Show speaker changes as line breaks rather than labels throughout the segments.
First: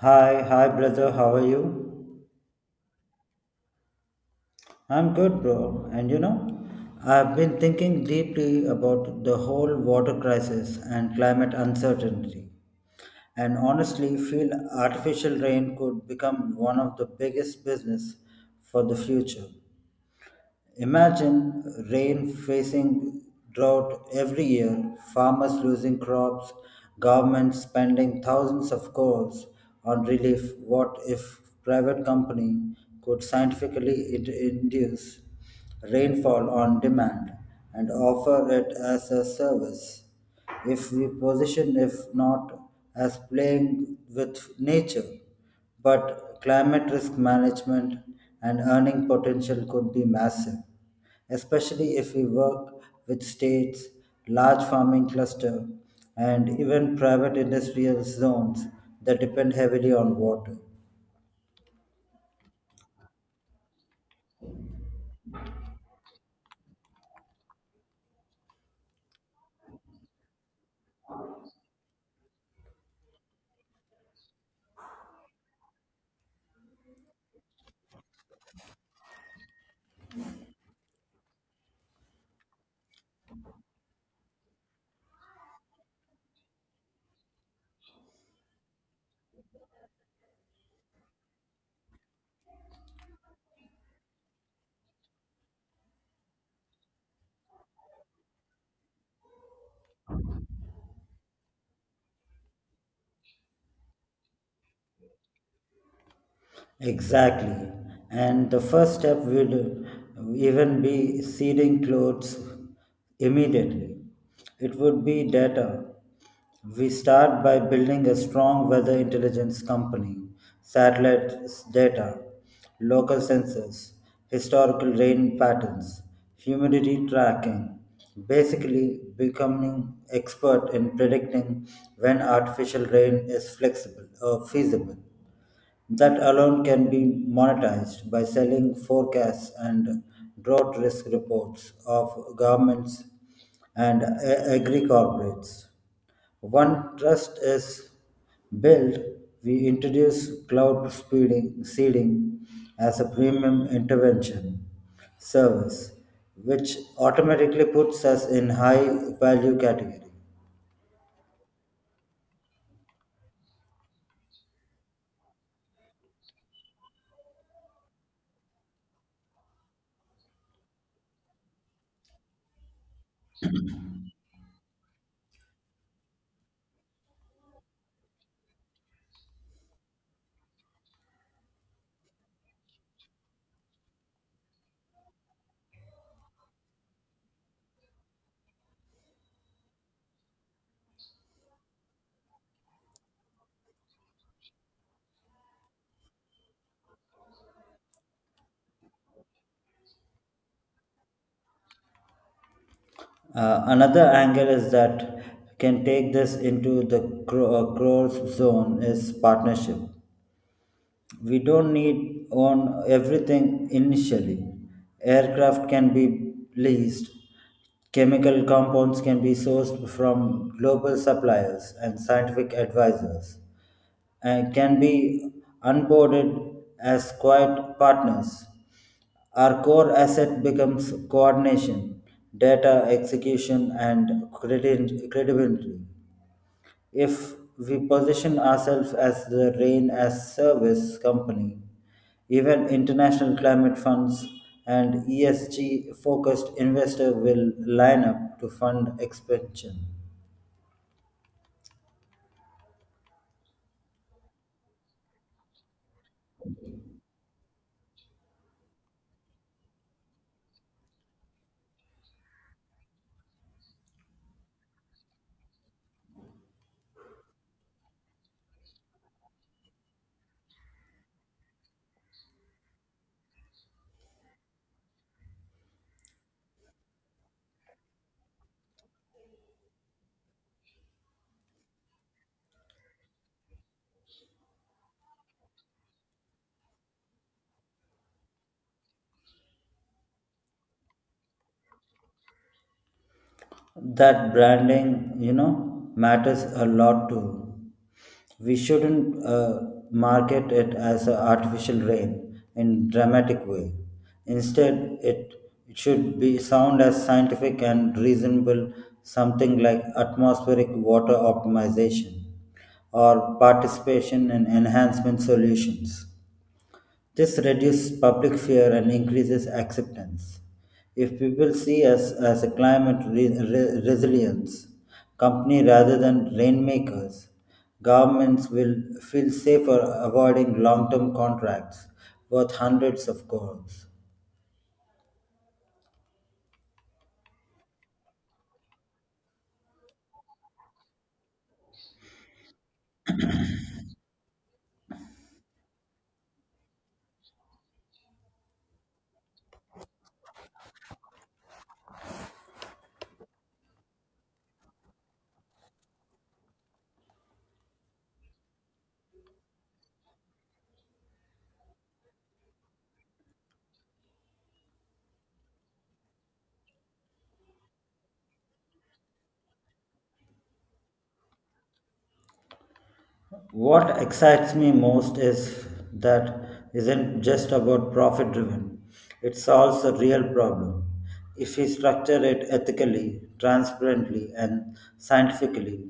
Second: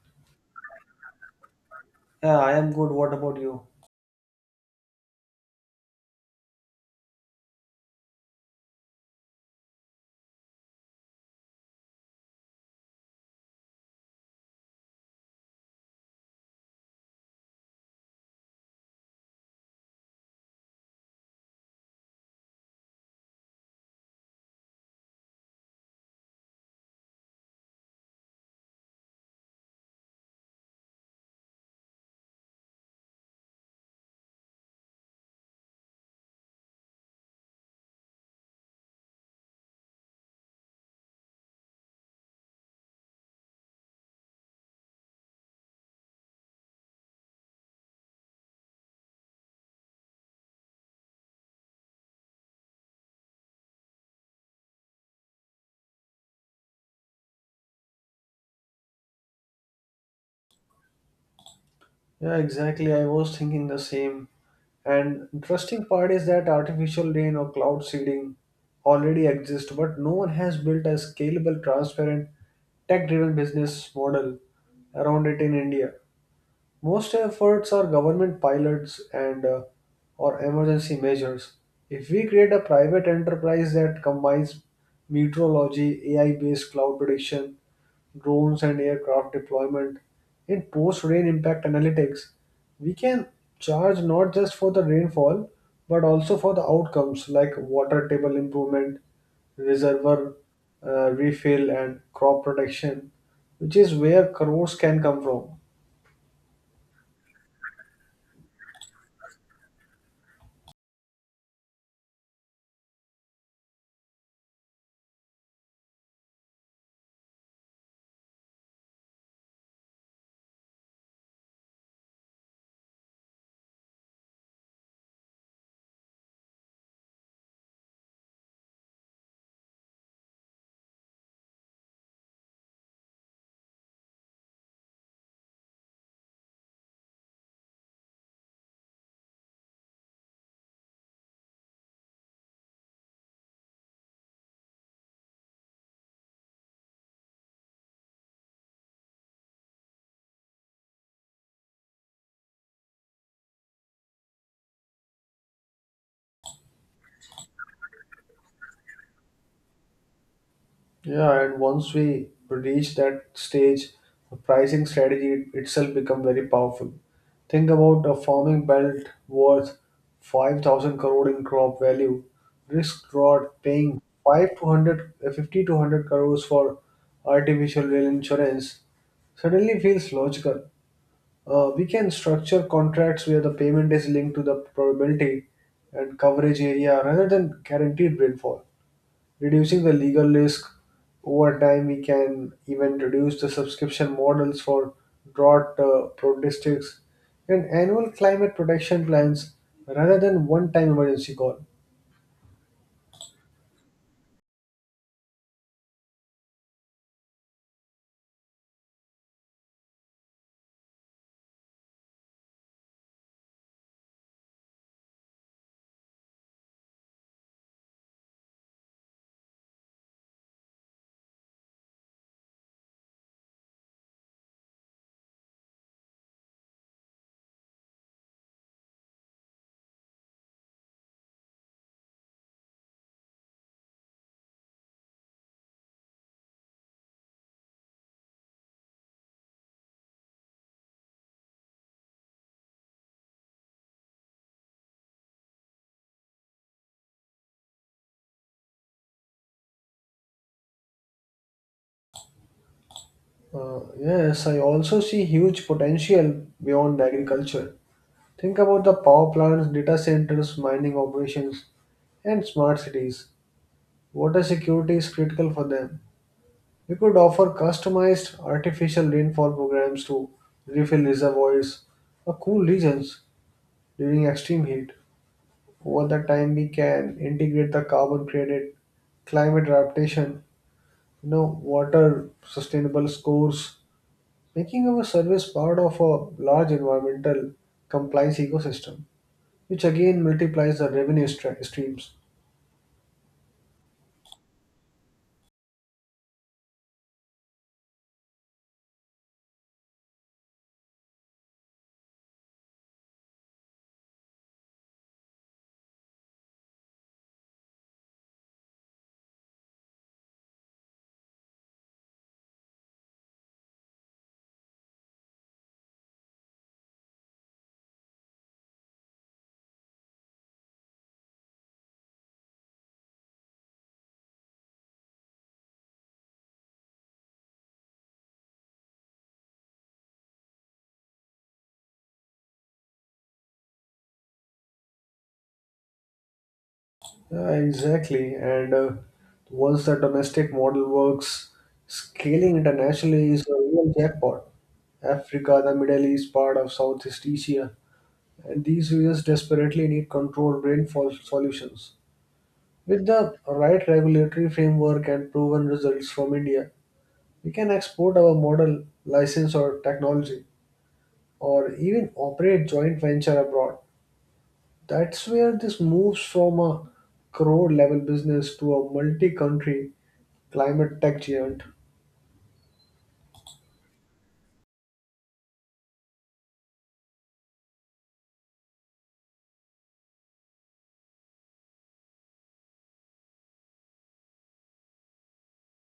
Hi, brother. How are you?
Yeah, I am good. What about you?
I'm good, bro. And you know, I've been thinking deeply about the whole water crisis and climate uncertainty. And honestly, feel artificial rain could become one of the biggest business for the future. Imagine rain facing drought every year, farmers losing crops, governments spending thousands of crores on relief. What if private company could scientifically induce rainfall on demand and offer it as a service? If we position, if not as playing with nature, but climate risk management and earning potential could be massive especially if we work with states, large farming cluster, and even private industrial zones that depend heavily on water.
Yeah, exactly. I was thinking the same. And interesting part is that artificial rain or cloud seeding already exist, but no one has built a scalable, transparent, tech-driven business model around it in India. Most efforts are government pilots and or emergency measures. If we create a private enterprise that combines meteorology, AI-based cloud prediction, drones and aircraft deployment in post-rain impact analytics, we can charge not just for the rainfall but also for the outcomes like water table improvement, reservoir refill, and crop protection, which is where crores can come from.
Exactly. And the first step will even be seeding clothes immediately. It would be data. We start by building a strong weather intelligence company, satellite data, local sensors, historical rain patterns, humidity tracking, basically becoming expert in predicting when artificial rain is flexible or feasible. That alone can be monetized by selling forecasts and drought risk reports of governments and agri corporates. One trust is built, we introduce cloud speeding, seeding as a premium intervention service, which automatically puts us in high value category.
Yeah, and once we reach that stage, the pricing strategy itself become very powerful. Think about a farming belt worth 5,000 crore in crop value. Risk drought paying 50 to 100 crores for artificial rail insurance suddenly feels logical. We can structure contracts where the payment is linked to the probability and coverage area rather than guaranteed rainfall reducing the legal risk. Over time, we can even reduce the subscription models for drought prone districts and annual climate protection plans rather than one time emergency call.
Another angle is that can take this into the crores zone is partnership. We don't need on everything initially aircraft can be leased chemical compounds can be sourced from global suppliers and scientific advisors and can be onboarded as quiet partners our core asset becomes coordination data execution and credibility if we position ourselves as the rain as service company, even international climate funds and ESG focused investor will line up to fund expansion.
Yes, I also see huge potential beyond agriculture. Think about the power plants, data centers, mining operations, and smart cities. Water security is critical for them. We could offer customized artificial rainfall programs to refill reservoirs or cool regions during extreme heat. Over the time, we can integrate the carbon credit, climate adaptation, you know, water sustainable scores, making our service part of a large environmental compliance ecosystem, which again multiplies the revenue streams.
That branding, you know, matters a lot too. We shouldn't market it as an artificial rain in dramatic way, instead it, it should be sound as scientific and reasonable, something like atmospheric water optimization or participation in enhancement solutions. This reduces public fear and increases acceptance. If people see us as a climate resilience company rather than rainmakers, governments will feel safer avoiding long term contracts worth hundreds of crores.
Yeah, exactly. And once the domestic model works, scaling internationally is a real jackpot. Africa, the Middle East, part of Southeast Asia, and these regions desperately need controlled rainfall solutions. With the right regulatory framework and proven results from India, we can export our model, license, or technology, or even operate joint venture abroad. That's where this moves from a crore level business to a multi country climate tech giant.
What excites me most is that isn't just about profit driven. It solves a real problem. If we structure it ethically, transparently, and scientifically,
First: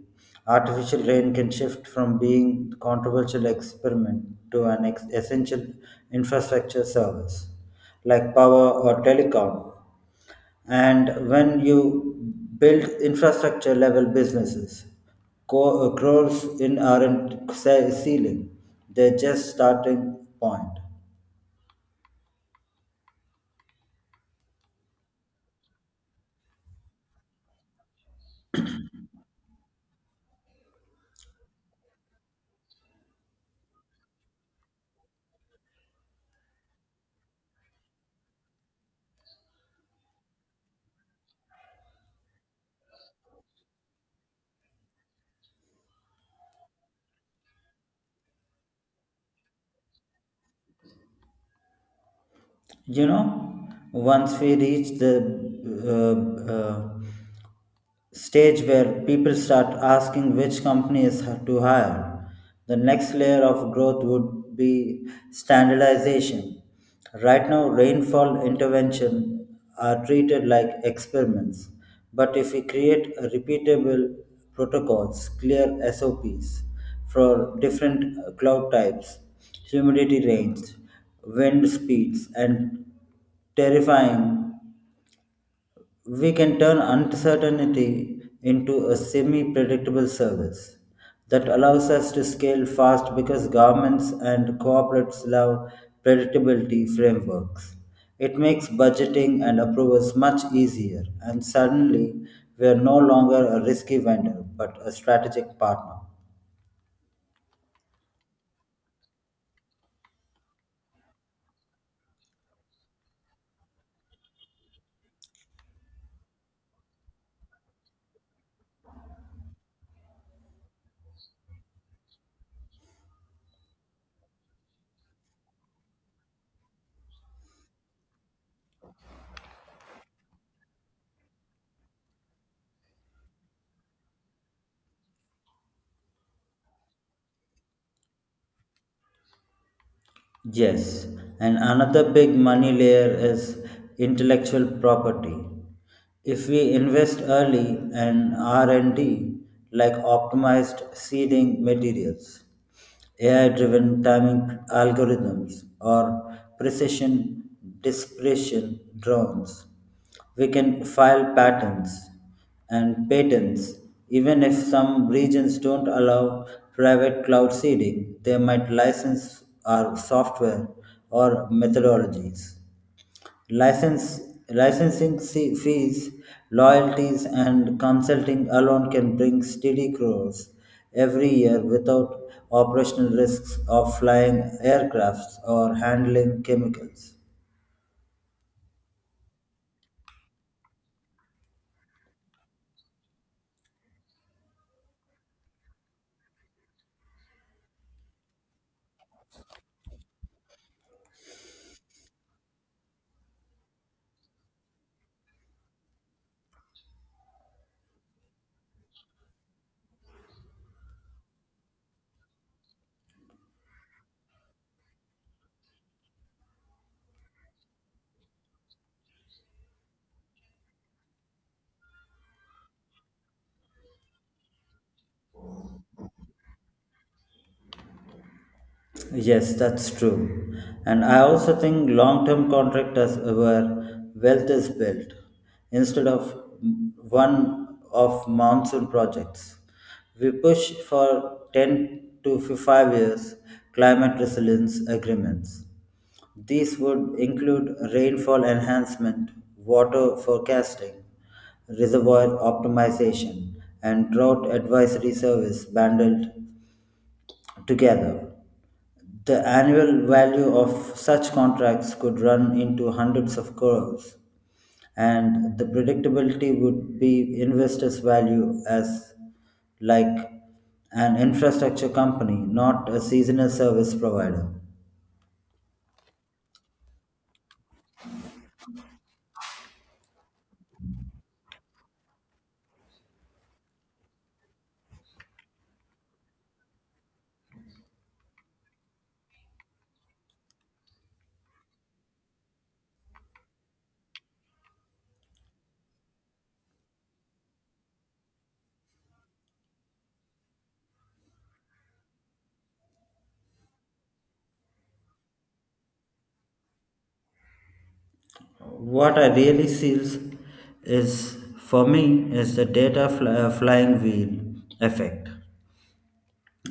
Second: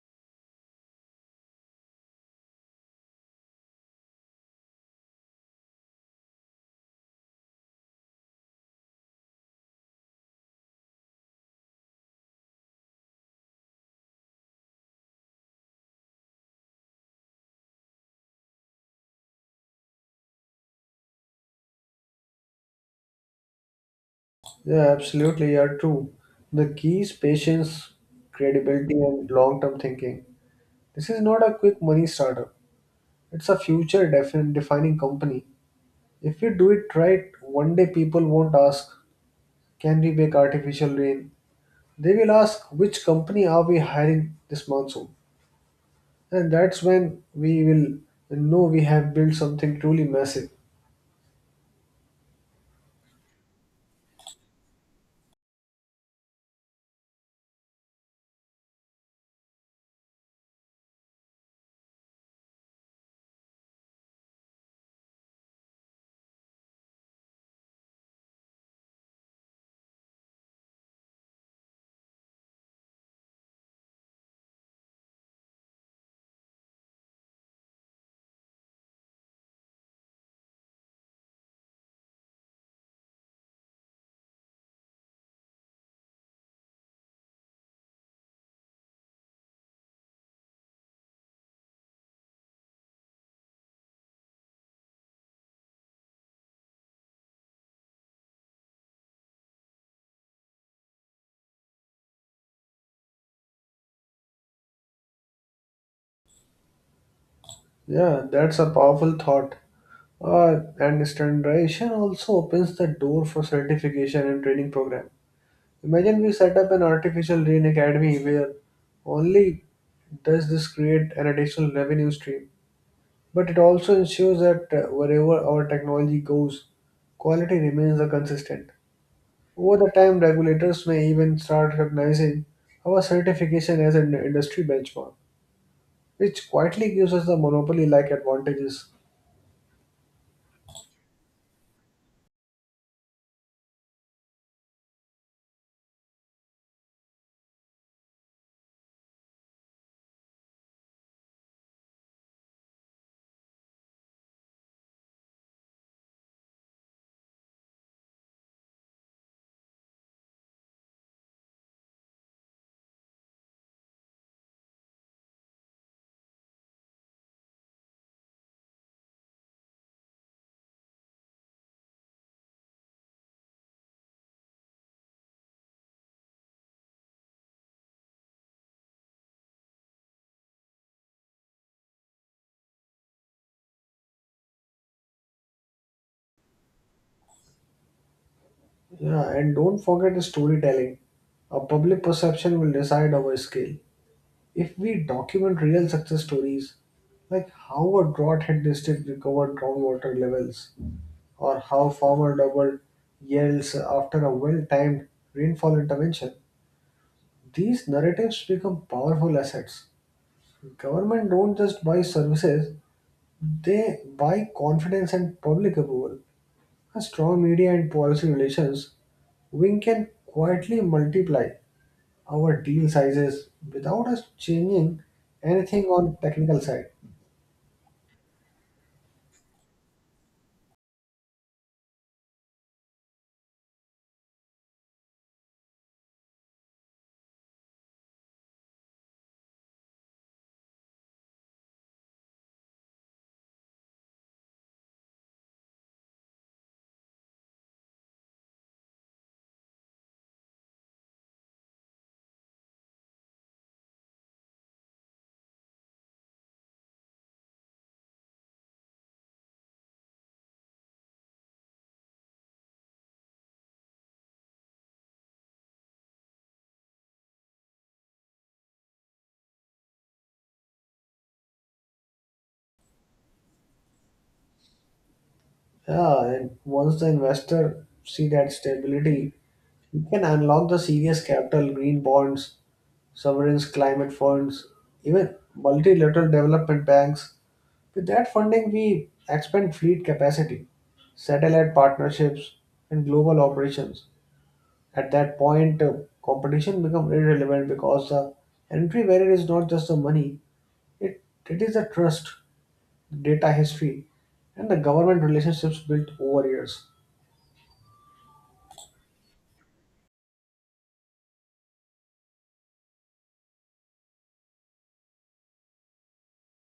artificial rain can shift from being controversial experiment to an essential infrastructure service like power or telecom and when you build infrastructure level businesses growth in aren't ceiling they're just starting point.
Yeah, absolutely, you're true. The key is patience, credibility, and long term thinking. This is not a quick money startup, it's a future defining company. If we do it right, one day people won't ask, "Can we make artificial rain?" They will ask, "Which company are we hiring this monsoon?" And that's when we will know we have built something truly massive.
You know, once we reach the uh, uh, stage where people start asking which companies to hire. The next layer of growth would be standardization. Right now, rainfall intervention are treated like experiments, but if we create a repeatable protocols, clear SOPs for different cloud types, humidity range, wind speeds, and terrifying we can turn uncertainty into a semi predictable service that allows us to scale fast because governments and corporates love predictability frameworks. It makes budgeting and approvals much easier, and suddenly we are no longer a risky vendor but a strategic partner.
Yeah, that's a powerful thought. And standardization also opens the door for certification and training program. Imagine we set up an artificial rain academy where only does this create an additional revenue stream, but it also ensures that wherever our technology goes, quality remains the consistent. Over the time, regulators may even start recognizing our certification as an industry benchmark, which quietly gives us the monopoly-like advantages.
Yes, and another big money layer is intellectual property. If we invest early in R&D like optimized seeding materials, AI-driven timing algorithms or precision dispersion drones, we can file patents and patents even if some regions don't allow private cloud seeding. They might license our software or methodologies. License Licensing fees, loyalties, and consulting alone can bring steady crores every year without operational risks of flying aircrafts or handling chemicals.
Yeah, and don't forget the storytelling. Our public perception will decide our scale. If we document real success stories, like how a drought-hit district recovered groundwater levels, or how farmer doubled yields after a well-timed rainfall intervention, these narratives become powerful assets. Government don't just buy services; they buy confidence and public approval. A strong media and policy relations wing can quietly multiply our deal sizes without us changing anything on technical side.
Yes, that's true. And I also think long term contractors where wealth is built instead of one off monsoon projects. We push for 10 to 5 years climate resilience agreements. These would include rainfall enhancement, water forecasting, reservoir optimization, and drought advisory service bundled together. The annual value of such contracts could run into hundreds of crores, and the predictability would be investors' value as like an infrastructure company, not a seasonal service provider.
Yeah, and once the investor see that stability, you can unlock the serious capital, green bonds, sovereigns, climate funds, even multilateral development banks. With that funding, we expand fleet capacity, satellite partnerships, and global operations. At that point, competition become irrelevant because the entry barrier is not just the money; it it is the trust. Data history, and the government relationships built over years.
What I really sees is, for me, is the data flying wheel effect.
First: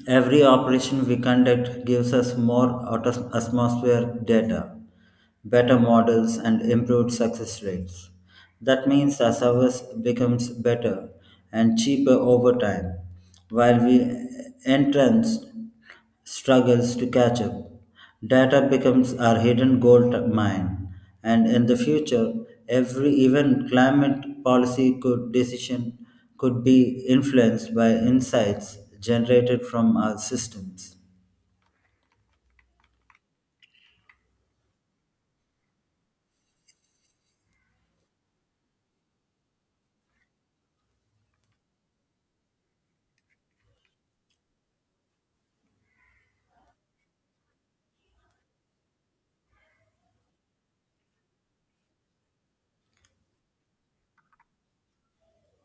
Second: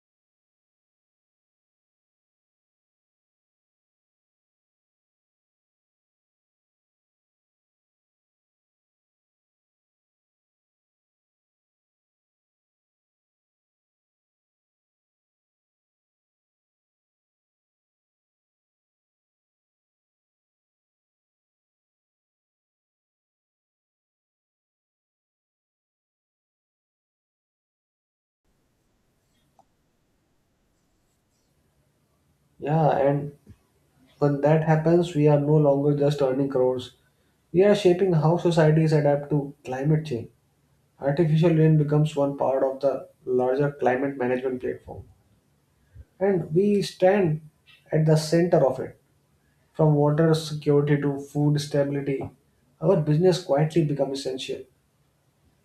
Every operation we conduct gives us more atmosphere data, better models, and improved success rates. That means the service becomes better and cheaper over time, while we entrance struggles to catch up. Data becomes our hidden gold mine, and in the future, every even climate policy could decision could be influenced by insights generated from our systems.
Yeah, and when that happens, we are no longer just earning crores. We are shaping how societies adapt to climate change. Artificial rain becomes one part of the larger climate management platform, and we stand at the center of it. From water security to food stability, our business quietly becomes essential.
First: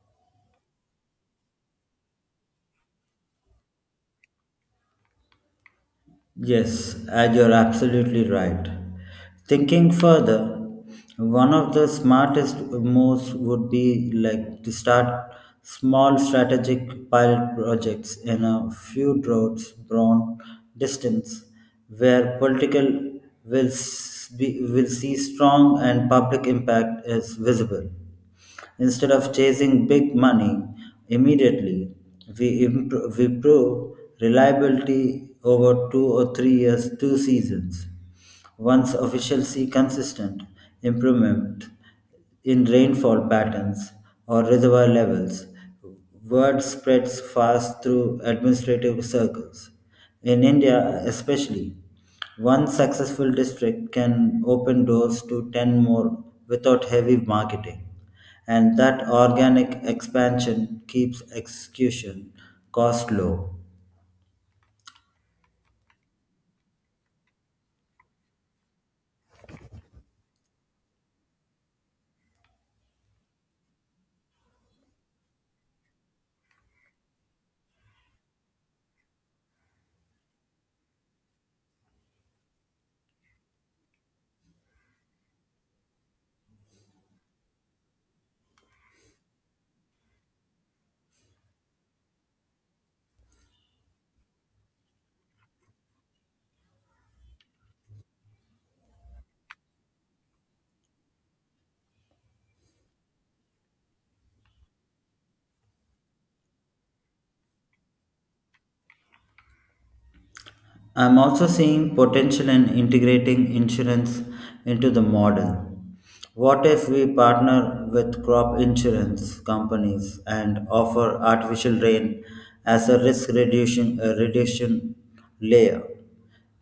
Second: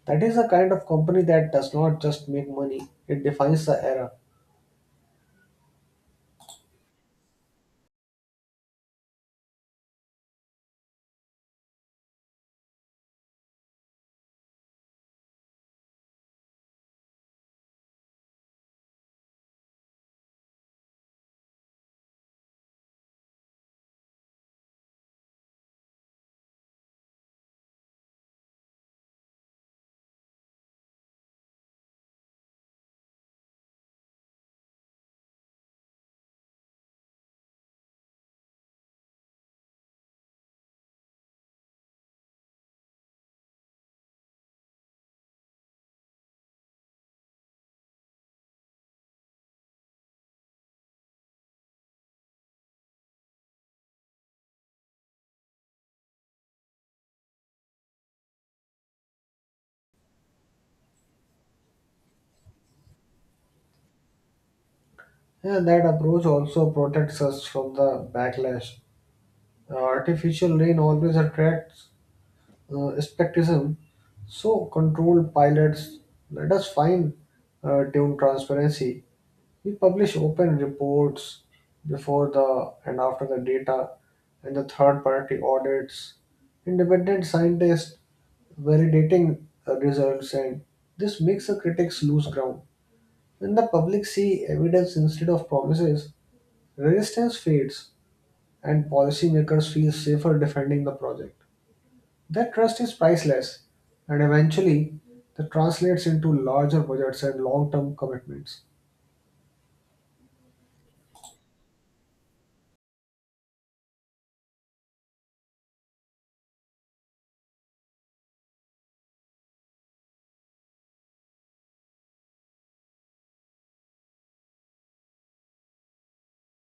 That is the kind of company that does not just make money, it defines the era.
Yes, and you're absolutely right. Thinking further, one of the smartest moves would be like to start small strategic pilot projects in a few roads broad distance where political will see strong and public impact is visible. Instead of chasing big money immediately, we prove reliability over 2 or 3 years, two seasons. Once officials see consistent improvement in rainfall patterns or reservoir levels, word spreads fast through administrative circles. In India, especially, one successful district can open doors to 10 more without heavy marketing. And that organic expansion keeps execution cost low.
Yeah, that approach also protects us from the backlash. Artificial rain always attracts skepticism, so controlled pilots let us find tune transparency. We publish open reports before the and after the data, and the third party audits, independent scientists validating results, and this makes the critics lose ground. When the public see evidence instead of promises, resistance fades, and policymakers feel safer defending the project. That trust is priceless, and eventually, that translates into larger budgets and long term commitments.
I'm also seeing potential in integrating insurance into the model. What if we partner with crop insurance companies and offer artificial rain as a a reduction layer?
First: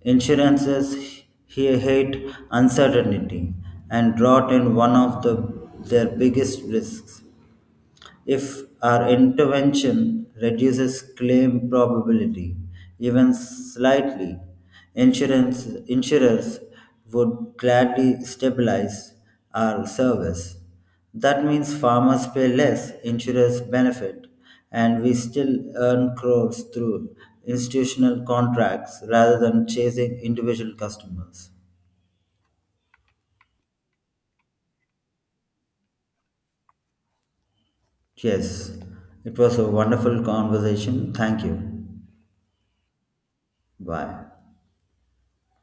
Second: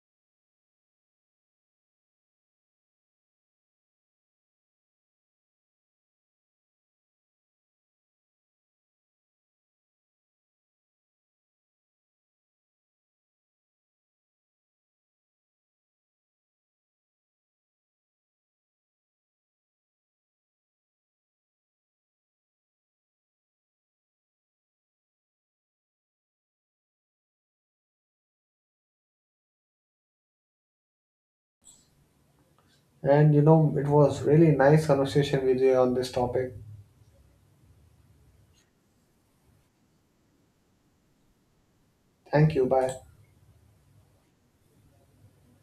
Insurances here hate uncertainty and drought in one of the, their biggest risks. If our intervention reduces claim probability, even slightly, insurers would gladly stabilize our service. That means farmers pay less, insurers benefit, and we still earn crores through institutional contracts rather than chasing individual customers.
And you know, it was really nice conversation with you on this topic.
Yes, it was a wonderful conversation. Thank you.
Thank you. Bye.
Bye.